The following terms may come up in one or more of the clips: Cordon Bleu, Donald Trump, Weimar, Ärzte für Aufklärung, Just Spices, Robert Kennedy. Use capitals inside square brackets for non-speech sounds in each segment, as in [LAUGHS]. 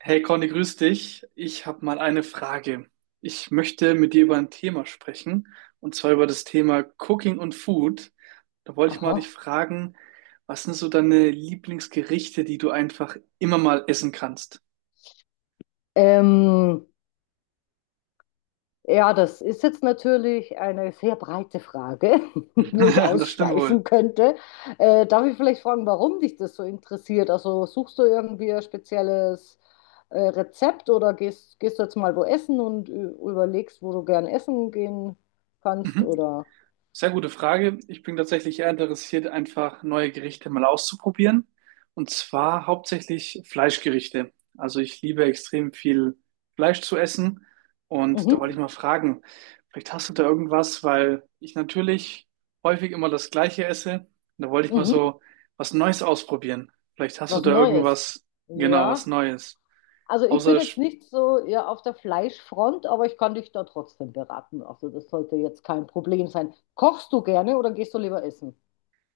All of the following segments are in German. Hey Conny, grüß dich. Ich habe mal eine Frage. Ich möchte mit dir über ein Thema sprechen, und zwar über das Thema Cooking und Food. Da wollte ich mal dich Aha. fragen, was sind so deine Lieblingsgerichte, die du einfach immer mal essen kannst? Ähm, ja, das ist jetzt natürlich eine sehr breite Frage, [LAUGHS] wo ich [LAUGHS] Das stimmt wohl. ausschweifen könnte. Darf ich vielleicht fragen, warum dich das so interessiert? Also suchst du irgendwie ein spezielles Rezept oder gehst du jetzt mal wo essen und überlegst, wo du gern essen gehen kannst Mhm. oder? Sehr gute Frage. Ich bin tatsächlich eher interessiert, einfach neue Gerichte mal auszuprobieren. Und zwar hauptsächlich Fleischgerichte. Also ich liebe extrem viel Fleisch zu essen. Und da wollte Mhm. ich mal fragen, vielleicht hast du da irgendwas, weil ich natürlich häufig immer das Gleiche esse. Und da wollte ich mal Mhm. so was Neues ausprobieren. Vielleicht hast du Was da Neues? irgendwas, genau, was Ja. Neues. Also ich bin Außer jetzt ich, nicht so, ja, auf der Fleischfront, aber ich kann dich da trotzdem beraten. Also das sollte jetzt kein Problem sein. Kochst du gerne oder gehst du lieber essen?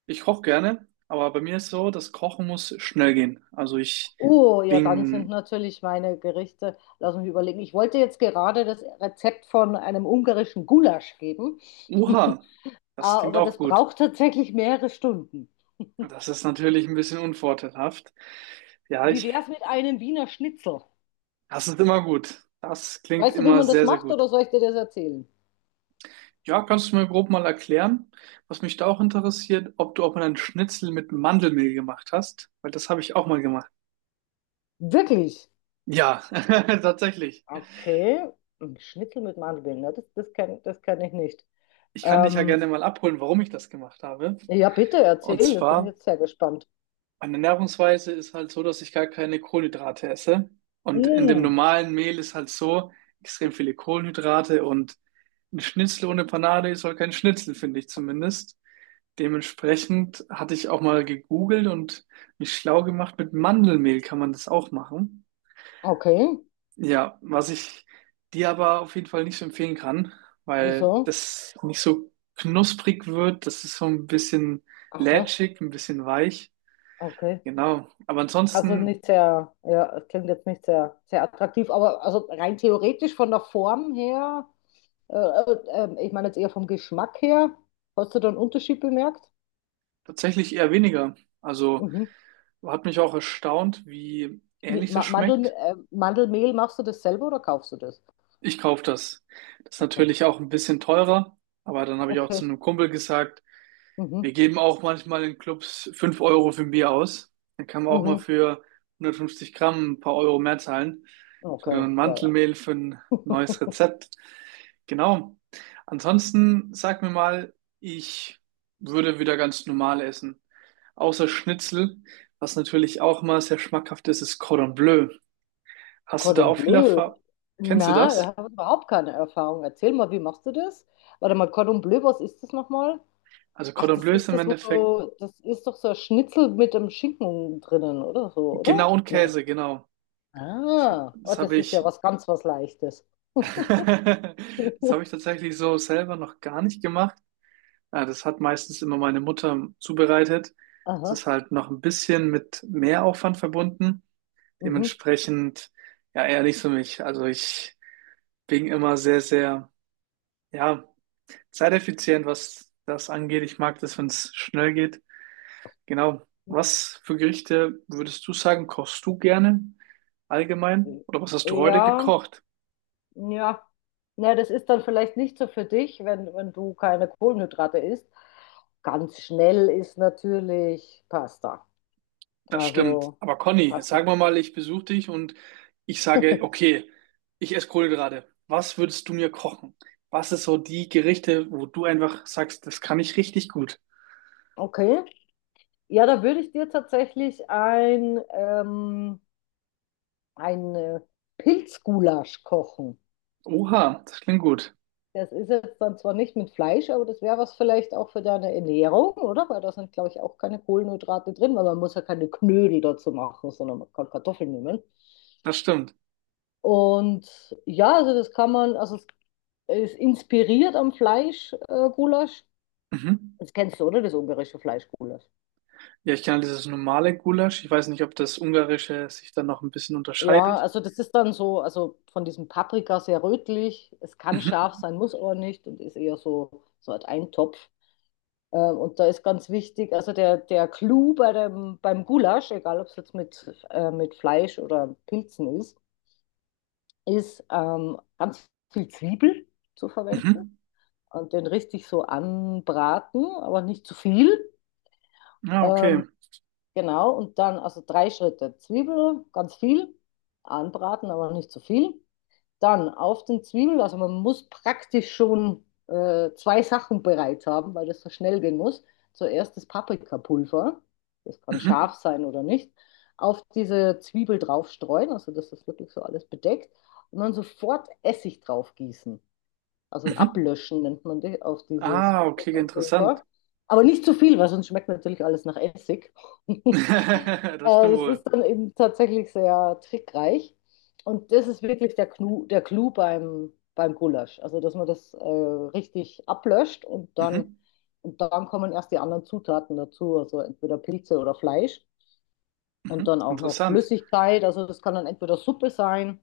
ich koche gerne, aber bei mir ist so, das Kochen muss schnell gehen. Also ich Oh, ja, dann sind bin. natürlich meine Gerichte, lass mich überlegen. Ich wollte jetzt gerade das Rezept von einem ungarischen Gulasch geben, [LAUGHS] Uha, das klingt aber auch das gut. braucht tatsächlich mehrere Stunden. Das ist natürlich ein bisschen unvorteilhaft. Ja, Wie ich, wäre es mit einem Wiener Schnitzel? Das ist immer gut. Das klingt Weißt du, wie immer man das sehr, sehr macht gut. oder soll ich dir das erzählen? Ja, kannst du mir grob mal erklären, was mich da auch interessiert, ob du auch mal einen Schnitzel mit Mandelmehl gemacht hast? Weil das habe ich auch mal gemacht. Wirklich? Ja, [LAUGHS] tatsächlich. Okay, ein Schnitzel mit Mandeln, ne? Das kenn ich nicht. Ich kann dich ja gerne Ähm, mal abholen, warum ich das gemacht habe. ja, bitte Und erzähl, ich bin zwar jetzt sehr gespannt. meine Ernährungsweise ist halt so, dass ich gar keine Kohlenhydrate esse. Und in dem Hm, normalen Mehl ist halt so extrem viele Kohlenhydrate und ein Schnitzel ohne Panade ist halt kein Schnitzel, finde ich zumindest. Dementsprechend hatte ich auch mal gegoogelt und mich schlau gemacht. Mit Mandelmehl kann man das auch machen. okay, Ja, was ich dir aber auf jeden Fall nicht so empfehlen kann, weil wieso? das nicht so knusprig wird. Das ist so ein bisschen Aha, lätschig, ein bisschen weich. okay. Genau. Aber Also ansonsten nicht sehr, ja, es klingt jetzt nicht sehr, sehr attraktiv, aber also rein theoretisch von der Form her, äh, äh, ich meine jetzt eher vom Geschmack her, hast du da einen Unterschied bemerkt? tatsächlich eher weniger. Also Mhm. hat mich auch erstaunt, wie Wie, ähnlich das Ma Mandel schmeckt. Mandelmehl, machst du das selber oder kaufst du das? Ich kaufe das. Das ist Okay, natürlich auch ein bisschen teurer, aber dann habe ich auch zu okay, einem Kumpel gesagt, mhm, wir geben auch manchmal in Clubs 5 € für ein Bier aus. Dann kann man auch mal mhm, für 150 Gramm ein paar Euro mehr zahlen. Für okay, ein ja, ja. Mantelmehl, für ein [LAUGHS] neues Rezept. Genau. Ansonsten sag mir mal, ich würde wieder ganz normal essen. Außer Schnitzel, was natürlich auch mal sehr schmackhaft ist, ist Cordon Bleu. Hast du da Cordon auch viel Bleu? Erfahrung? Kennst du Na, ich das? habe überhaupt keine Erfahrung. Erzähl mal, wie machst du das? Warte mal, Cordon Bleu, was ist das nochmal? Also Ach, Cordon das Bleu ist ist im das, wo Endeffekt du, das ist doch so ein Schnitzel mit dem Schinken drinnen, oder so, oder? genau und Nee. Käse, genau. Ah, oh, Das habe das ist ja was ganz was Leichtes. [LAUGHS] das habe ich tatsächlich so selber noch gar nicht gemacht. Ja, das hat meistens immer meine Mutter zubereitet. Das Aha. ist halt noch ein bisschen mit Mehraufwand verbunden. Mhm. Dementsprechend, ja, eher nicht für mich. Also ich bin immer sehr, sehr, ja, zeiteffizient, was das angeht. Ich mag das, wenn es schnell geht. Genau. Was für Gerichte würdest du sagen, kochst du gerne allgemein? Mhm. Oder was hast du heute Ja, gekocht? ja. Na, das ist dann vielleicht nicht so für dich, wenn du keine Kohlenhydrate isst. Ganz schnell ist natürlich Pasta. Das stimmt. Also Aber Conny, jetzt Pasta sagen wir mal, ich besuche dich und ich sage, okay, ich esse Kohlenhydrate. Was würdest du mir kochen? Was ist so die Gerichte, wo du einfach sagst, das kann ich richtig gut? Okay. Ja, da würde ich dir tatsächlich ein Pilzgulasch kochen. Oha, das klingt gut. Das ist jetzt dann zwar nicht mit Fleisch, aber das wäre was vielleicht auch für deine Ernährung, oder? Weil da sind, glaube ich, auch keine Kohlenhydrate drin, weil man muss ja keine Knödel dazu machen, sondern man kann Kartoffeln nehmen. Das stimmt. Und ja, also das kann man, also es ist inspiriert am Fleischgulasch. Gulasch. Mhm. Das kennst du, oder? Das ungarische Fleischgulasch. Ja, ich kenne dieses normale Gulasch. Ich weiß nicht, ob das ungarische sich dann noch ein bisschen Ja, unterscheidet. also das ist dann so, also von diesem Paprika sehr rötlich. Es kann Mhm. scharf sein, muss aber nicht und ist eher so halt ein Topf. Und da ist ganz wichtig, also der Clou beim Gulasch, egal ob es jetzt mit Fleisch oder Pilzen ist, ist ganz viel Zwiebel zu verwenden Mhm. und den richtig so anbraten, aber nicht zu viel. Ah, okay. Ähm, genau, und dann also drei Schritte Zwiebel, ganz viel, anbraten, aber nicht zu viel. Dann auf den Zwiebel, also man muss praktisch schon zwei Sachen bereit haben, weil das so schnell gehen muss. Zuerst das Paprikapulver, das kann Mhm. scharf sein oder nicht, auf diese Zwiebel draufstreuen, also dass das wirklich so alles bedeckt, und dann sofort Essig draufgießen, also Mhm. ablöschen nennt man die, auf dieses Ah, okay, interessant. Paprikapulver. Aber nicht zu viel, weil sonst schmeckt natürlich alles nach Essig. [LAUGHS] [LAUGHS] Das stimmt Das wohl. ist dann eben tatsächlich sehr trickreich. Und das ist wirklich der Clou beim Gulasch. Also, dass man das richtig ablöscht, und dann, Mhm. und dann kommen erst die anderen Zutaten dazu, also entweder Pilze oder Fleisch und Mhm. dann auch noch Interessant. Flüssigkeit. Also, das kann dann entweder Suppe sein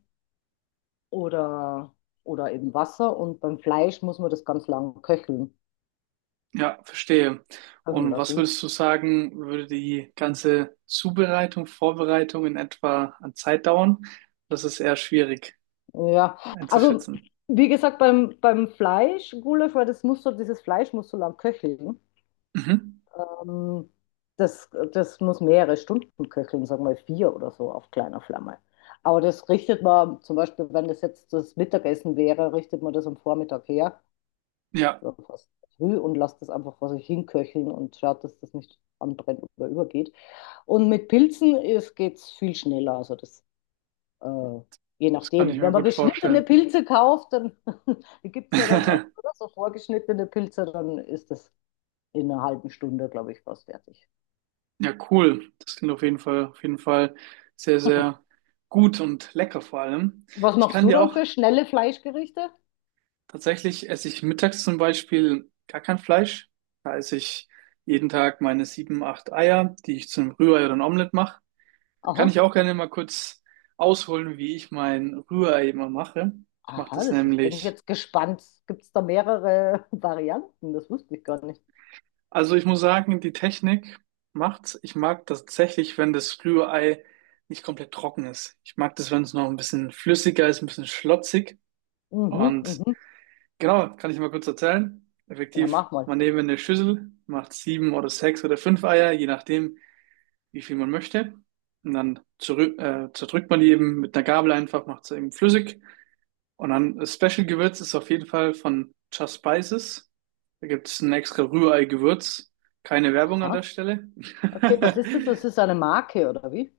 oder, oder eben Wasser. Und beim Fleisch muss man das ganz lang Ja, verstehe. köcheln Und was lassen. würdest du sagen, würde die ganze Zubereitung, Vorbereitung in etwa an Zeit dauern? Das ist eher schwierig Ja, also einzuschätzen. wie gesagt, beim Fleisch, Gulasch, weil dieses Fleisch muss so lang köcheln. Mhm. Ähm, das muss mehrere Stunden köcheln, sagen wir vier oder so auf kleiner Flamme. Aber das richtet man zum Beispiel, wenn das jetzt das Mittagessen wäre, richtet man das am Vormittag her Ja, oder fast früh und lasst das einfach vor sich hinköcheln und schaut, dass das nicht anbrennt oder übergeht. Und mit Pilzen geht es viel schneller. Also das, äh, je das kann ich nachdem. mir Wenn man gut geschnittene vorstellen. Pilze kauft, dann [LAUGHS] die gibt es ja dann auch, [LAUGHS] oder? So vorgeschnittene Pilze, dann ist das in einer halben Stunde, glaube ich, fast fertig. Ja, cool. Das klingt auf jeden Fall sehr, sehr [LAUGHS] gut und lecker vor allem. Was Ich machst kann du dir dann auch für schnelle Fleischgerichte? tatsächlich esse ich mittags zum Beispiel gar kein Fleisch. Da esse ich jeden Tag meine sieben, acht Eier, die ich zum Rührei oder ein Omelett mache. Da kann ich Aha. auch gerne mal kurz ausholen, wie ich mein Rührei immer mache. Ich mache Aha, das bin ich nämlich, jetzt gespannt. Gibt es da mehrere [LAUGHS] Varianten? Das wusste ich gar nicht. also ich muss sagen, die Technik macht's. Ich mag das tatsächlich, wenn das Rührei nicht komplett trocken ist. Ich mag das, wenn es noch ein bisschen flüssiger ist, ein bisschen schlotzig. Mhm, Und mhm. genau, kann ich mal kurz erzählen. Ja, Effektiv, mach mal. man nehme eine Schüssel, macht sieben oder sechs oder fünf Eier, je nachdem, wie viel man möchte. Und dann zerdrückt man die eben mit einer Gabel einfach, macht sie eben flüssig. Und dann das Special-Gewürz ist auf jeden Fall von Just Spices. Da gibt es ein extra Rührei-Gewürz. Keine Werbung an der Aha. Stelle. Okay, was ist das? Das [LAUGHS] ist eine Marke, oder wie?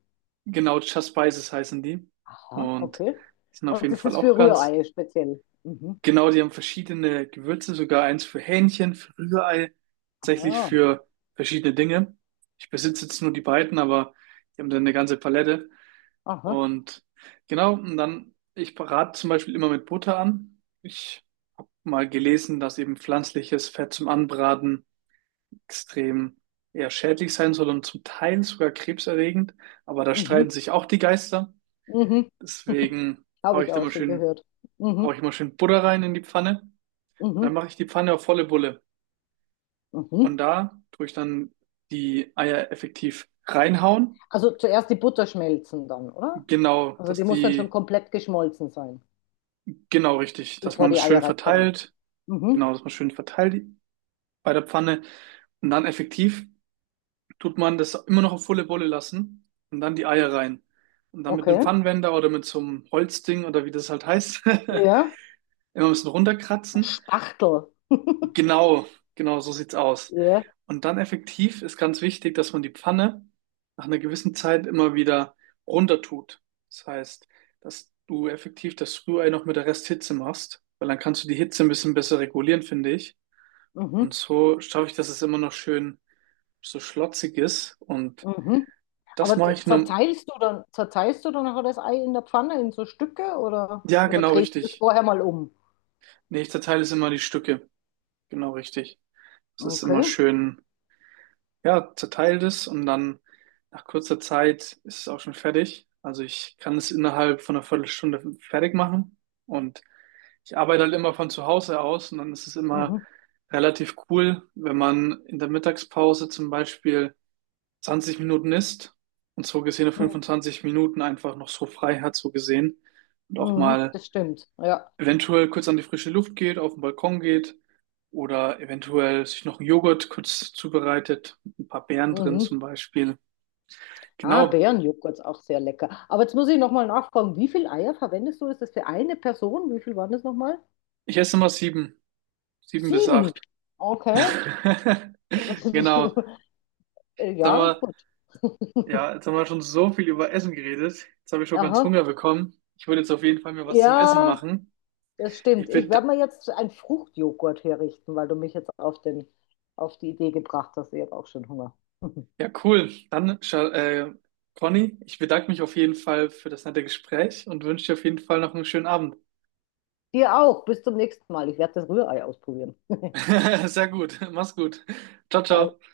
Genau, Just Spices heißen die. Aha, Und okay. die sind auf Und jeden das Fall ist auch für ganz Rührei speziell. Mhm. genau, die haben verschiedene Gewürze, sogar eins für Hähnchen, für Rührei, tatsächlich Ah, für verschiedene Dinge. Ich besitze jetzt nur die beiden, aber die haben dann eine ganze Palette. aha. Und genau, und dann, ich rate zum Beispiel immer mit Butter an. Ich habe mal gelesen, dass eben pflanzliches Fett zum Anbraten extrem eher schädlich sein soll und zum Teil sogar krebserregend. Aber da streiten Mhm. sich auch die Geister. Mhm. [LAUGHS] Deswegen hau Habe ich ich da auch mal schon schön, gehört. hau ich Mhm. immer schön Butter rein in die Pfanne. Und dann Mhm. mache ich die Pfanne auf volle Bulle. Und Mhm. da tue ich dann die Eier effektiv reinhauen. Also zuerst die Butter schmelzen dann, oder? Genau, Also dass die muss dann schon die, komplett geschmolzen sein, genau richtig, dass bevor man das die schön Eier reinkommen. verteilt. Mhm. Genau, dass man schön verteilt bei der Pfanne. Und dann effektiv tut man das immer noch auf volle Bulle lassen und dann die Eier rein. Und dann mit einem Okay. Pfannenwender oder mit so einem Holzding oder wie das halt heißt, [LAUGHS] immer Ja. ein bisschen runterkratzen. Spachtel. [LAUGHS] Genau, genau, so sieht's aus. Ja. Und dann effektiv ist ganz wichtig, dass man die Pfanne nach einer gewissen Zeit immer wieder runter tut. Das heißt, dass du effektiv das Rührei noch mit der Resthitze machst, weil dann kannst du die Hitze ein bisschen besser regulieren, finde ich. Und Mhm. so schaffe ich, dass es immer noch schön so schlotzig ist. Und Mhm. das Aber mache ich nur, zerteilst du dann nachher das Ei in der Pfanne in so Stücke, oder, ja, oder genau drehst du das richtig. vorher mal um? Nee, ich zerteile es immer in die Stücke. Genau richtig. Das ist immer Okay. schön. Ja, zerteilt es und dann nach kurzer Zeit ist es auch schon fertig. Also ich kann es innerhalb von einer Viertelstunde fertig machen und ich arbeite halt immer von zu Hause aus und dann ist es immer Mhm. relativ cool, wenn man in der Mittagspause zum Beispiel 20 Minuten isst und so gesehen Mhm. 25 Minuten einfach noch so frei hat, so gesehen und auch Mhm. mal Das stimmt. Ja. eventuell kurz an die frische Luft geht, auf den Balkon geht oder eventuell sich noch einen Joghurt kurz zubereitet, mit ein paar Beeren drin Mhm. zum Beispiel. Ah, Genau, Bärenjoghurt ist auch sehr lecker. Aber jetzt muss ich nochmal nachfragen, wie viele Eier verwendest du? Ist das für eine Person? Wie viel waren das nochmal? ich esse immer sieben bis Sieben. acht. Okay. [LAUGHS] Genau, [LAUGHS] jetzt haben Ja, gut. ja, [LAUGHS] jetzt haben wir schon so viel über Essen geredet. Jetzt habe ich schon ganz Aha. Hunger bekommen. Ich würde jetzt auf jeden Fall mir was zum Essen Ja, machen. das stimmt. Ich Ich werde bedanke, mir jetzt ein Fruchtjoghurt herrichten, weil du mich jetzt auf den, auf die Idee gebracht hast. Ich habe auch schon Hunger. [LAUGHS] ja, cool. Dann, Conny, ich bedanke mich auf jeden Fall für das nette Gespräch und wünsche dir auf jeden Fall noch einen schönen Abend. Dir auch. Bis zum nächsten Mal. Ich werde das Rührei ausprobieren. [LAUGHS] [LAUGHS] Sehr gut. Mach's gut. Ciao, ciao. Ciao.